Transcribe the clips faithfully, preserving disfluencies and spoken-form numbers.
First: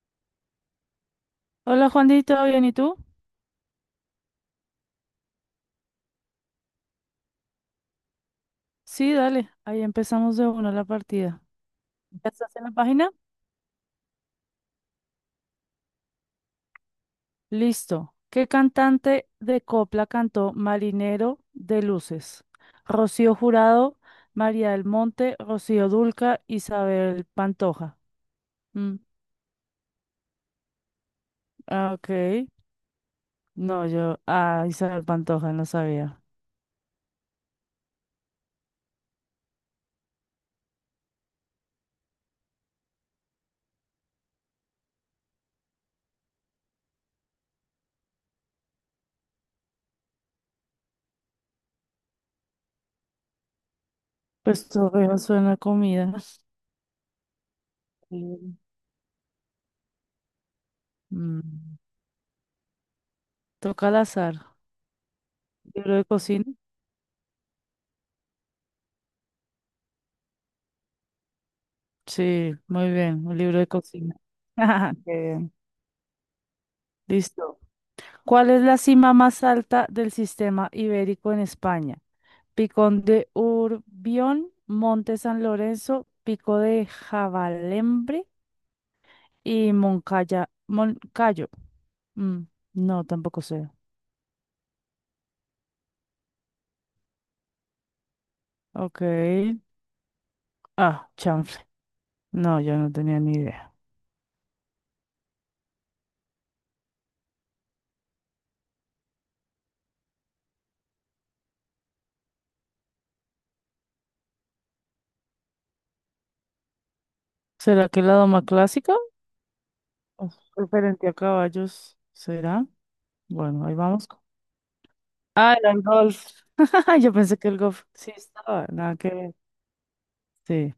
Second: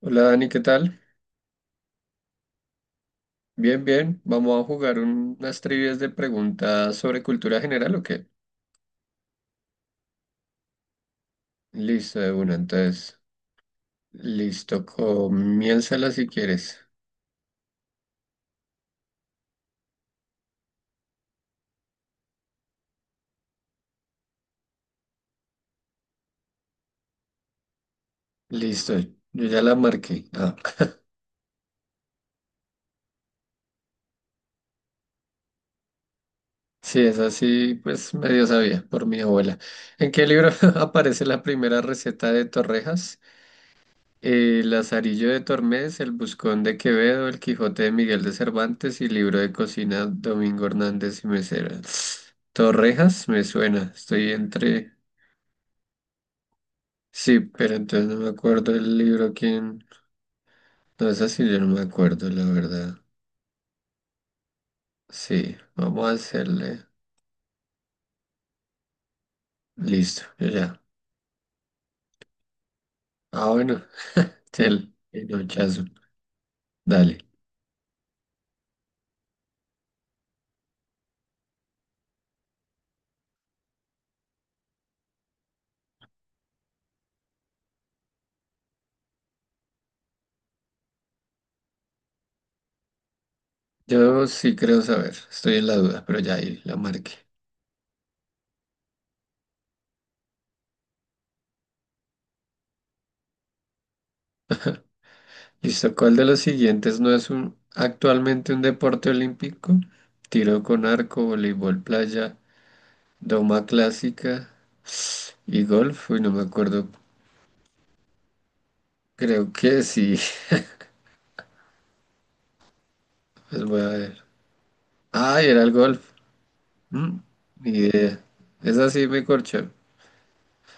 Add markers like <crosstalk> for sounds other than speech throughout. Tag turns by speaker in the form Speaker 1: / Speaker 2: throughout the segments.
Speaker 1: Hola Dani, ¿qué tal?
Speaker 2: Hola Juanito, ¿todo bien y tú?
Speaker 1: Bien, bien. Vamos a jugar un- unas trivias de preguntas sobre cultura general, ¿o qué?
Speaker 2: Sí, dale, ahí empezamos de una la partida.
Speaker 1: Listo,
Speaker 2: ¿Ya
Speaker 1: de una.
Speaker 2: estás en la página?
Speaker 1: Entonces, listo. Comiénzala si quieres.
Speaker 2: Listo. ¿Qué cantante de copla cantó Marinero de Luces? Rocío Jurado, María del Monte, Rocío Dulca, Isabel Pantoja. Mm,
Speaker 1: Listo. Yo ya la marqué. Ah. <laughs>
Speaker 2: ah, ok. No, yo, ah, Isabel Pantoja, no sabía.
Speaker 1: Sí, es así, pues medio sabía por mi abuela. ¿En qué libro <laughs> aparece la primera receta de torrejas? Eh, Lazarillo de Tormes, El Buscón de Quevedo, El Quijote de Miguel de Cervantes y Libro de Cocina, Domingo Hernández y Mesera. Torrejas, me suena, estoy
Speaker 2: Pues
Speaker 1: entre...
Speaker 2: todo suena a comida.
Speaker 1: Sí, pero entonces no me
Speaker 2: Mm,
Speaker 1: acuerdo el libro quién... No es
Speaker 2: Mm,
Speaker 1: así, yo no me acuerdo, la verdad.
Speaker 2: Toca al azar.
Speaker 1: Sí,
Speaker 2: Libro de
Speaker 1: vamos a
Speaker 2: cocina.
Speaker 1: hacerle... Listo, yo ya.
Speaker 2: Sí, muy bien, un
Speaker 1: Ah,
Speaker 2: libro de
Speaker 1: bueno,
Speaker 2: cocina.
Speaker 1: el
Speaker 2: <laughs> Qué
Speaker 1: el
Speaker 2: bien.
Speaker 1: nochazo. Dale.
Speaker 2: Listo. ¿Cuál es la cima más alta del sistema ibérico en España? Picón de Urbión, Monte San Lorenzo, Pico de Javalembre y Moncaya, Moncayo. Mm, no, tampoco sé.
Speaker 1: Yo sí creo saber, estoy en la duda, pero ya ahí la marqué.
Speaker 2: Ok. Ah, chanfle. No, yo no tenía ni idea.
Speaker 1: Listo, ¿cuál de los siguientes no es un, actualmente un deporte olímpico? Tiro con arco, voleibol playa, doma clásica y golf. Uy, no me acuerdo.
Speaker 2: ¿Será que la doma clásica?
Speaker 1: Creo que sí.
Speaker 2: ¿O
Speaker 1: <laughs>
Speaker 2: referente a caballos, será?
Speaker 1: Pues
Speaker 2: Bueno, ahí
Speaker 1: voy a
Speaker 2: vamos.
Speaker 1: ver. Ay,
Speaker 2: Ah,
Speaker 1: era
Speaker 2: era
Speaker 1: el
Speaker 2: el
Speaker 1: golf.
Speaker 2: golf. <laughs> Yo
Speaker 1: Mm,
Speaker 2: pensé que el
Speaker 1: ni
Speaker 2: golf sí
Speaker 1: idea.
Speaker 2: estaba.
Speaker 1: Esa
Speaker 2: Nada
Speaker 1: sí
Speaker 2: que
Speaker 1: me
Speaker 2: ver.
Speaker 1: corchó.
Speaker 2: Sí,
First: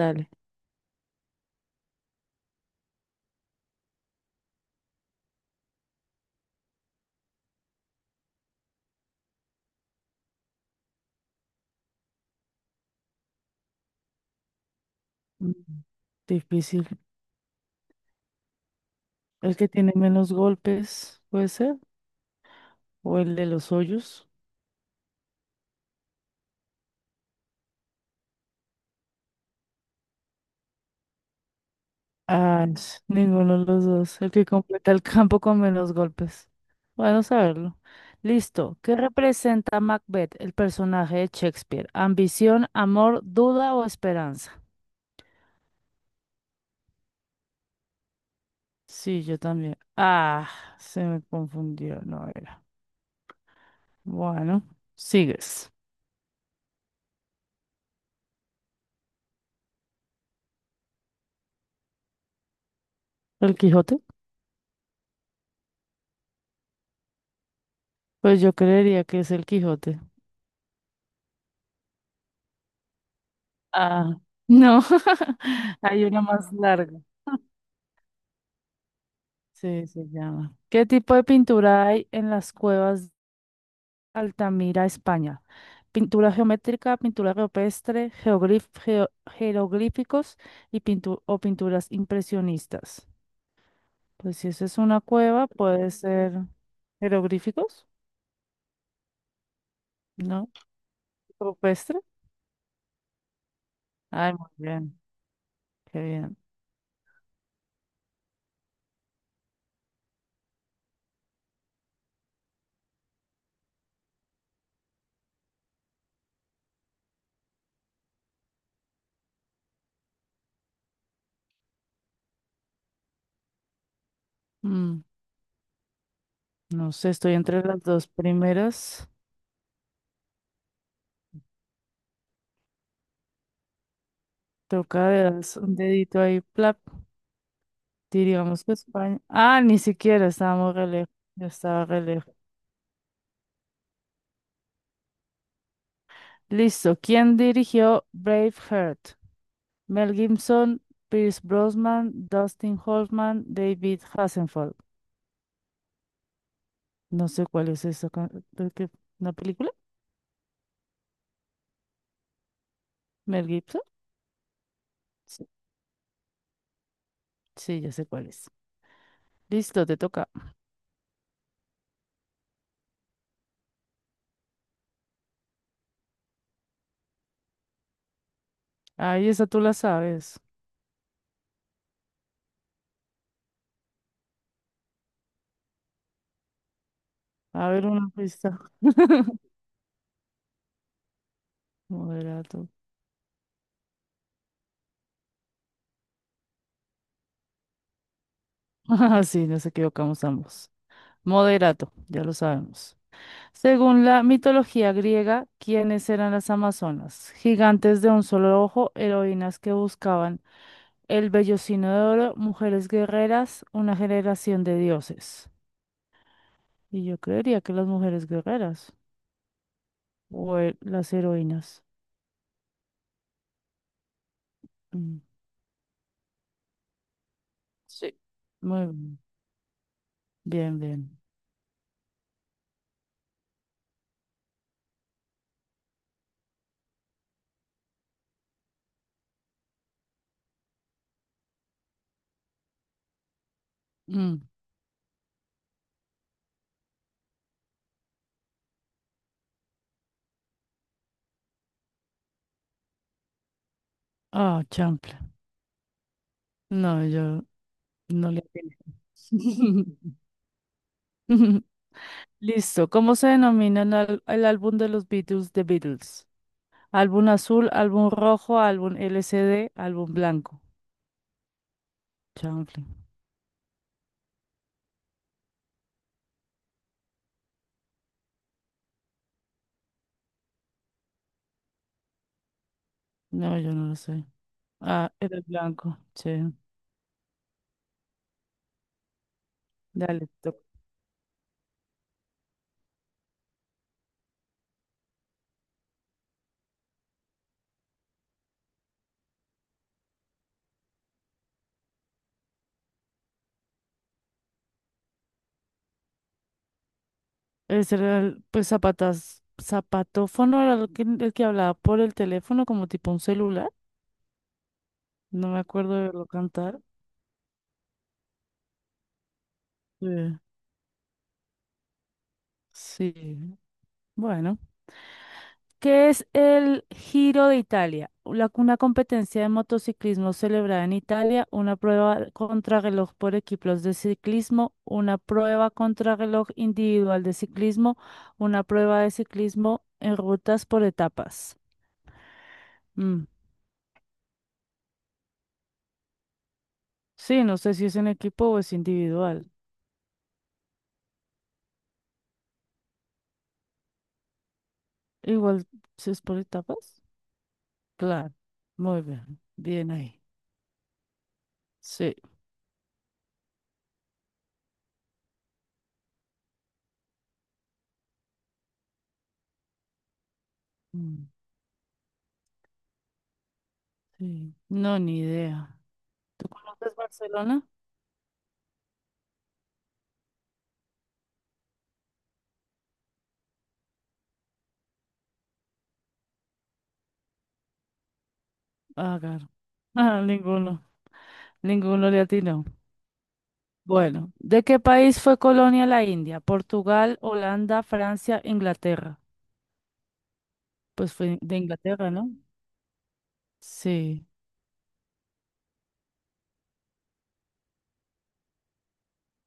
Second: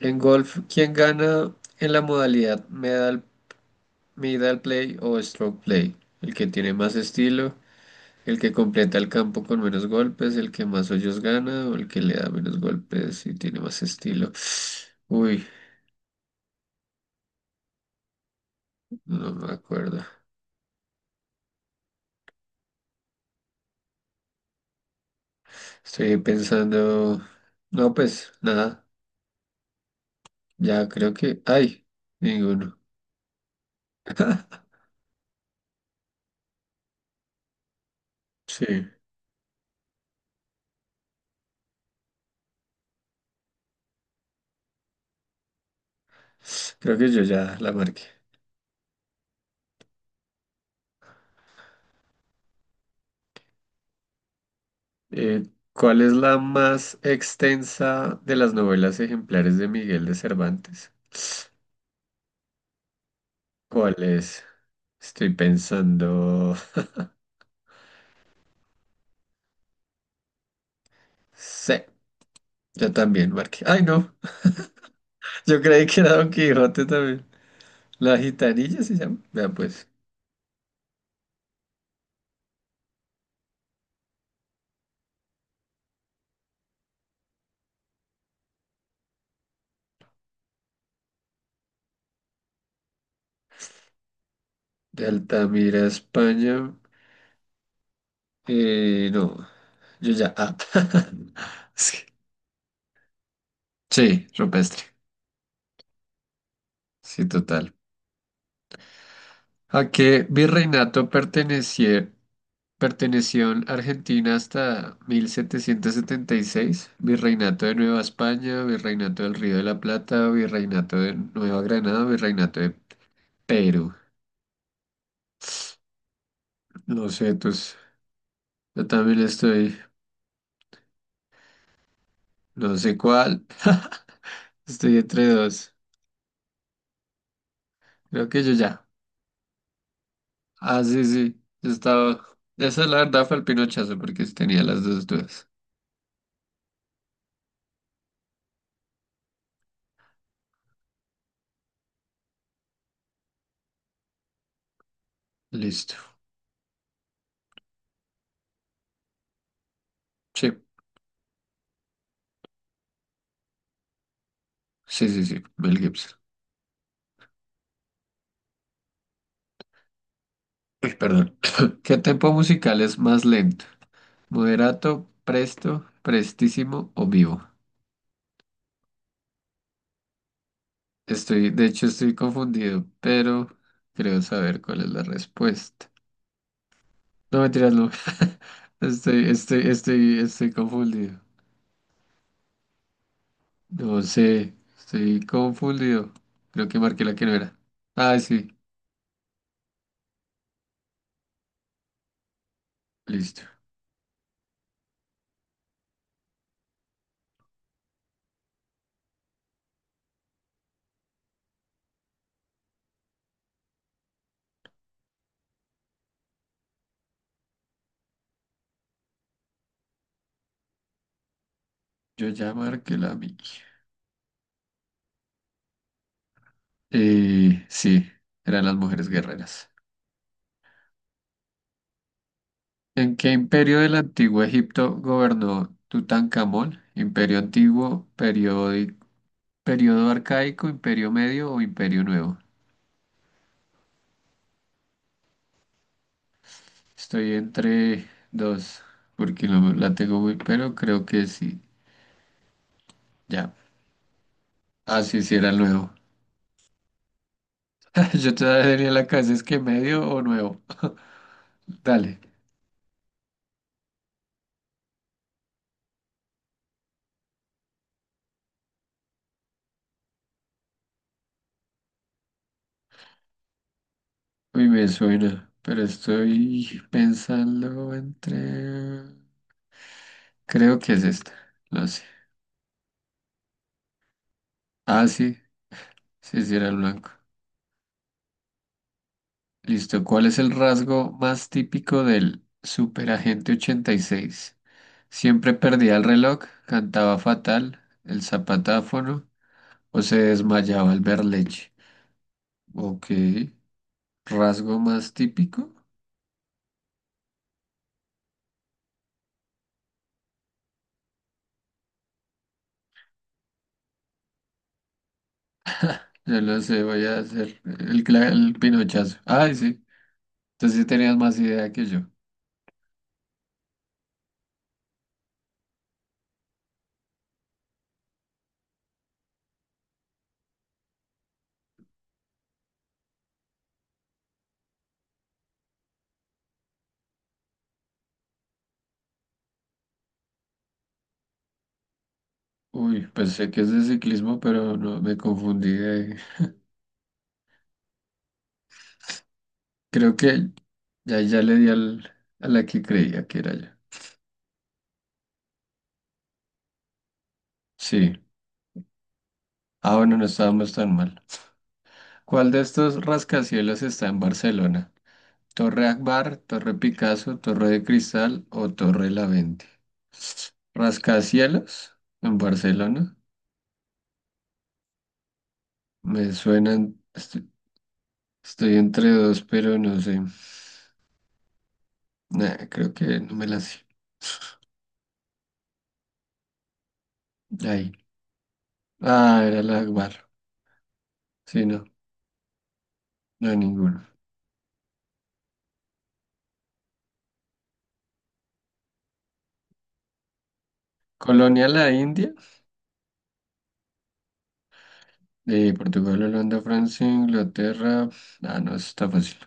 Speaker 1: En golf, ¿quién gana en la modalidad medal, medal play o stroke play? ¿El que tiene más estilo, el que completa el campo con menos golpes, el que más hoyos gana o el que le da menos golpes y tiene más estilo? Uy,
Speaker 2: Mm, Difícil.
Speaker 1: no me
Speaker 2: El que tiene
Speaker 1: acuerdo.
Speaker 2: menos golpes, puede ser. O el de los hoyos.
Speaker 1: Estoy pensando... No, pues nada, ya creo que... ¡Ay!
Speaker 2: Ah,
Speaker 1: Ninguno.
Speaker 2: ch, ninguno de los dos. El que
Speaker 1: <laughs>
Speaker 2: completa el campo con menos golpes. Bueno, saberlo.
Speaker 1: Sí,
Speaker 2: Listo. ¿Qué representa Macbeth, el personaje de Shakespeare? ¿Ambición, amor, duda o esperanza?
Speaker 1: creo que yo ya la marqué.
Speaker 2: Sí, yo también. Ah, se me confundió. No era. Bueno,
Speaker 1: Eh,
Speaker 2: sigues.
Speaker 1: ¿cuál es la más extensa de las novelas ejemplares de Miguel de Cervantes?
Speaker 2: ¿El
Speaker 1: ¿Cuál
Speaker 2: Quijote?
Speaker 1: es? Estoy pensando...
Speaker 2: Pues yo creería que es el Quijote.
Speaker 1: Sí, yo también marqué. ¡Ay, no!
Speaker 2: Ah, no, <laughs>
Speaker 1: Yo creí que
Speaker 2: hay
Speaker 1: era
Speaker 2: una
Speaker 1: Don
Speaker 2: más
Speaker 1: Quijote
Speaker 2: larga.
Speaker 1: también. La gitanilla se llama. Vea
Speaker 2: Sí,
Speaker 1: pues.
Speaker 2: se llama. ¿Qué tipo de pintura hay en las cuevas de Altamira, España? Pintura geométrica, pintura rupestre, geoglif- geo- jeroglíficos y pintu- o pinturas impresionistas. Pues si esa es una
Speaker 1: De
Speaker 2: cueva,
Speaker 1: Altamira,
Speaker 2: puede ser
Speaker 1: España.
Speaker 2: jeroglíficos,
Speaker 1: Eh, no, yo ya.
Speaker 2: ¿no?
Speaker 1: Ah. <laughs> Es
Speaker 2: Rupestre.
Speaker 1: que- Sí,
Speaker 2: Ay, muy
Speaker 1: rupestre.
Speaker 2: bien, qué bien.
Speaker 1: Sí, total. ¿A qué virreinato perteneció, perteneció en Argentina hasta mil setecientos setenta y seis? Virreinato de Nueva España, Virreinato del Río de la Plata, Virreinato de Nueva Granada, Virreinato de Perú.
Speaker 2: Mm, no
Speaker 1: No
Speaker 2: sé, estoy
Speaker 1: sé,
Speaker 2: entre
Speaker 1: pues
Speaker 2: las dos
Speaker 1: yo
Speaker 2: primeras.
Speaker 1: también estoy, no sé cuál. Estoy
Speaker 2: Toca de
Speaker 1: entre
Speaker 2: das
Speaker 1: dos.
Speaker 2: un dedito ahí, plap.
Speaker 1: Creo que yo
Speaker 2: Diríamos que
Speaker 1: ya.
Speaker 2: España. Ah, ni siquiera estábamos
Speaker 1: Ah,
Speaker 2: re
Speaker 1: sí,
Speaker 2: lejos.
Speaker 1: sí.
Speaker 2: Yo
Speaker 1: Yo
Speaker 2: estaba re
Speaker 1: estaba.
Speaker 2: lejos.
Speaker 1: Esa la verdad fue el pinochazo porque tenía las dos dudas.
Speaker 2: Listo. ¿Quién dirigió Braveheart? Mel Gibson, Pierce Brosnan, Dustin Hoffman, David Hasselhoff.
Speaker 1: Listo.
Speaker 2: No sé cuál es esa. ca- creo que- ¿Una película?
Speaker 1: Sí,
Speaker 2: ¿Mel Gibson?
Speaker 1: sí, sí, sí.
Speaker 2: Sí,
Speaker 1: Mel Gibson.
Speaker 2: sí, ya sé cuál es. Listo, te toca.
Speaker 1: Uy, perdón. <laughs> <clears throat> ¿Qué tempo musical es más lento? ¿Moderato, presto, prestísimo o vivo?
Speaker 2: Ahí esa tú la sabes.
Speaker 1: Estoy, de hecho, estoy confundido, pero creo saber cuál es la respuesta. No,
Speaker 2: A
Speaker 1: mentiras,
Speaker 2: ver
Speaker 1: no.
Speaker 2: una pista.
Speaker 1: <laughs> Estoy,
Speaker 2: <laughs>
Speaker 1: estoy, estoy, estoy confundido.
Speaker 2: Moderato.
Speaker 1: No sé, estoy confundido. Creo que marqué la que no era. Ah, sí,
Speaker 2: <laughs> Ah, sí, nos equivocamos ambos. Moderato, ya lo sabemos.
Speaker 1: listo.
Speaker 2: Según la mitología griega, ¿quiénes eran las amazonas? Gigantes de un solo ojo, heroínas que buscaban el vellocino de oro, mujeres guerreras, una generación de dioses. Y yo creería que las mujeres guerreras o he- las heroínas.
Speaker 1: Yo ya marqué la mía.
Speaker 2: Mm,
Speaker 1: Eh, sí,
Speaker 2: sí.
Speaker 1: eran las
Speaker 2: Muy
Speaker 1: mujeres
Speaker 2: bien,
Speaker 1: guerreras.
Speaker 2: bien, bien.
Speaker 1: ¿En qué imperio del antiguo Egipto gobernó Tutankamón? ¿Imperio antiguo, periódi- periodo arcaico, imperio medio o imperio nuevo?
Speaker 2: Mm,
Speaker 1: Estoy entre dos, porque no me- la tengo muy, pero creo que sí. Ya.
Speaker 2: Ah,
Speaker 1: Ah,
Speaker 2: champla.
Speaker 1: sí, sí, era el nuevo.
Speaker 2: No, yo
Speaker 1: <laughs>
Speaker 2: no
Speaker 1: Yo
Speaker 2: le
Speaker 1: todavía
Speaker 2: atiné.
Speaker 1: tenía en la cabeza es que medio
Speaker 2: <laughs>
Speaker 1: o nuevo. Dale.
Speaker 2: Listo. ¿Cómo se denomina el, al- el álbum de los Beatles, The Beatles? Álbum azul, álbum rojo, álbum L C D, álbum blanco. Chanfle.
Speaker 1: Uy, me suena, pero estoy pensando entre... Creo que es esta, no sé.
Speaker 2: No, yo no lo sé.
Speaker 1: Ah,
Speaker 2: Ah,
Speaker 1: sí,
Speaker 2: era el blanco. Sí.
Speaker 1: sí, sí era el blanco. Listo, ¿cuál
Speaker 2: Dale,
Speaker 1: es el
Speaker 2: toc.
Speaker 1: rasgo más típico del superagente ochenta y seis? Siempre perdía el reloj, cantaba fatal, el zapatáfono o se desmayaba al ver leche. Ok, rasgo más típico,
Speaker 2: Ese era el, pues zapatas, zapatófono era el que, el que hablaba por el teléfono como tipo un celular. No me acuerdo de verlo
Speaker 1: ya lo
Speaker 2: cantar.
Speaker 1: sé, voy a hacer el, cla- el pinochazo. Ay, sí,
Speaker 2: Sí.
Speaker 1: entonces sí tenías más idea que yo.
Speaker 2: Sí. Bueno. ¿Qué es el Giro de Italia? La- una competencia de motociclismo celebrada en Italia, una prueba contrarreloj por equipos de ciclismo, una prueba contrarreloj individual de ciclismo, una prueba de ciclismo en rutas por etapas.
Speaker 1: Uy,
Speaker 2: Mm,
Speaker 1: pensé que es de ciclismo, pero no me confundí de-
Speaker 2: Sí, no sé si es en equipo o es individual.
Speaker 1: Creo que ya, ya le di al, a la que creía que era yo.
Speaker 2: Igual, si es por etapas.
Speaker 1: Sí.
Speaker 2: Claro, muy bien, bien
Speaker 1: Ah, bueno,
Speaker 2: ahí.
Speaker 1: no estábamos tan mal.
Speaker 2: Sí,
Speaker 1: ¿Cuál de estos rascacielos está en Barcelona? ¿Torre Akbar, Torre Picasso, Torre de Cristal o Torre La Vente?
Speaker 2: mm,
Speaker 1: ¿Rascacielos en Barcelona?
Speaker 2: sí, no, ni idea.
Speaker 1: Me
Speaker 2: ¿Tú conoces
Speaker 1: suenan. Estoy,
Speaker 2: Barcelona?
Speaker 1: estoy entre dos, pero no sé. Nah, creo que no me la sé. Ahí.
Speaker 2: Ah,
Speaker 1: Ah,
Speaker 2: claro.
Speaker 1: era la
Speaker 2: <laughs> Ah,
Speaker 1: Akbar.
Speaker 2: ninguno,
Speaker 1: Sí, no,
Speaker 2: ninguno le atinó.
Speaker 1: no, ninguno.
Speaker 2: Bueno, ¿de qué país fue colonia la India? ¿Portugal, Holanda, Francia, Inglaterra? Pues fue de
Speaker 1: Colonia la
Speaker 2: Inglaterra, ¿no?
Speaker 1: India,
Speaker 2: Sí,
Speaker 1: de Portugal, Holanda, Francia, Inglaterra. Ah, no, eso está fácil.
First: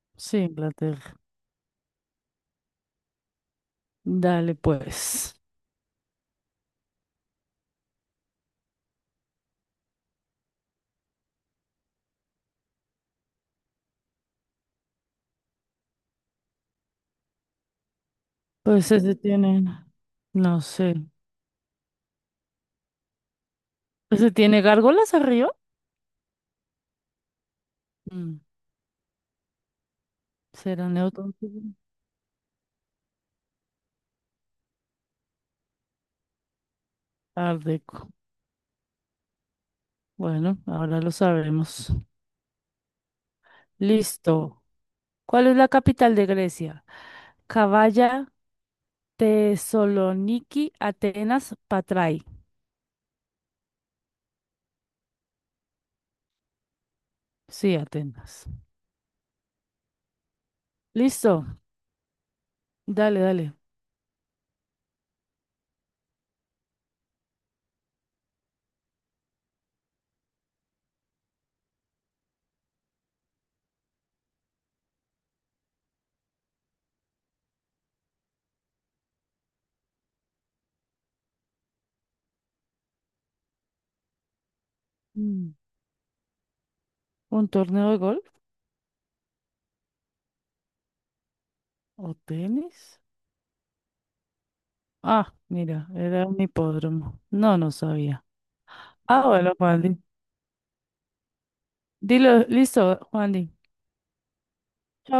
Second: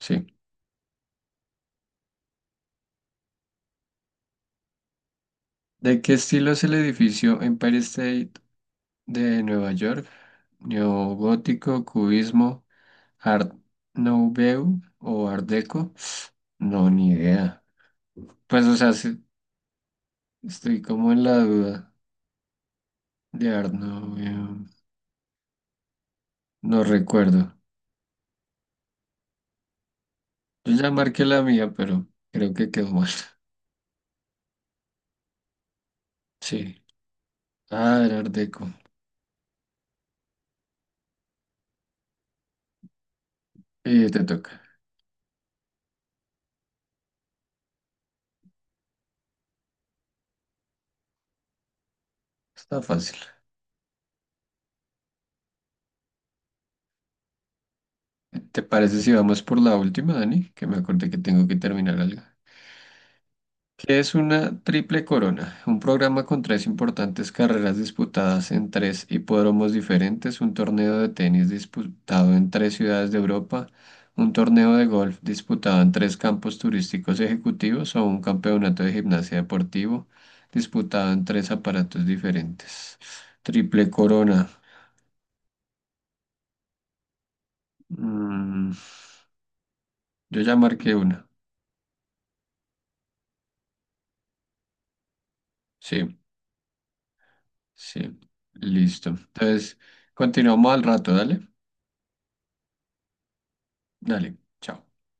Speaker 1: Sí.
Speaker 2: sí, Inglaterra. Dale, pues.
Speaker 1: ¿De qué estilo es el edificio Empire State de Nueva York? ¿Neogótico, cubismo, Art Nouveau o Art Deco? No, ni idea. Pues, o
Speaker 2: Pues
Speaker 1: sea,
Speaker 2: ese
Speaker 1: sí,
Speaker 2: tiene, no
Speaker 1: estoy
Speaker 2: sé.
Speaker 1: como en la duda de Art Nouveau.
Speaker 2: ¿Ese tiene gárgolas arriba?
Speaker 1: No recuerdo.
Speaker 2: Mm,
Speaker 1: Yo
Speaker 2: ¿Será
Speaker 1: ya marqué
Speaker 2: neutro?
Speaker 1: la mía, pero creo que quedó mal. Sí.
Speaker 2: Art
Speaker 1: Ah,
Speaker 2: Deco.
Speaker 1: era Art Deco.
Speaker 2: Bueno, ahora lo sabremos.
Speaker 1: Y te toca.
Speaker 2: Listo. ¿Cuál es la capital de Grecia? Cavalla, Tesaloniki, Atenas, Patrai.
Speaker 1: Está fácil.
Speaker 2: Sí, Atenas.
Speaker 1: ¿Te parece si vamos por la última, Dani? Que me acordé que tengo
Speaker 2: Listo.
Speaker 1: que terminar algo.
Speaker 2: Dale, dale.
Speaker 1: ¿Qué es una triple corona? Un programa con tres importantes carreras disputadas en tres hipódromos diferentes, un torneo de tenis disputado en tres ciudades de Europa, un torneo de golf disputado en tres campos turísticos ejecutivos o un campeonato de gimnasia deportivo disputado en tres aparatos diferentes. Triple corona.
Speaker 2: Mm, ¿Un torneo de golf
Speaker 1: Mm, yo ya marqué una.
Speaker 2: o tenis? Ah, mira,
Speaker 1: Sí.
Speaker 2: era un hipódromo. No, no
Speaker 1: Sí,
Speaker 2: sabía.
Speaker 1: listo.
Speaker 2: Ah, bueno,
Speaker 1: Entonces,
Speaker 2: Juan.
Speaker 1: continuamos al rato, dale.
Speaker 2: Dilo, listo, Juan.
Speaker 1: Dale, chao.
Speaker 2: Chao.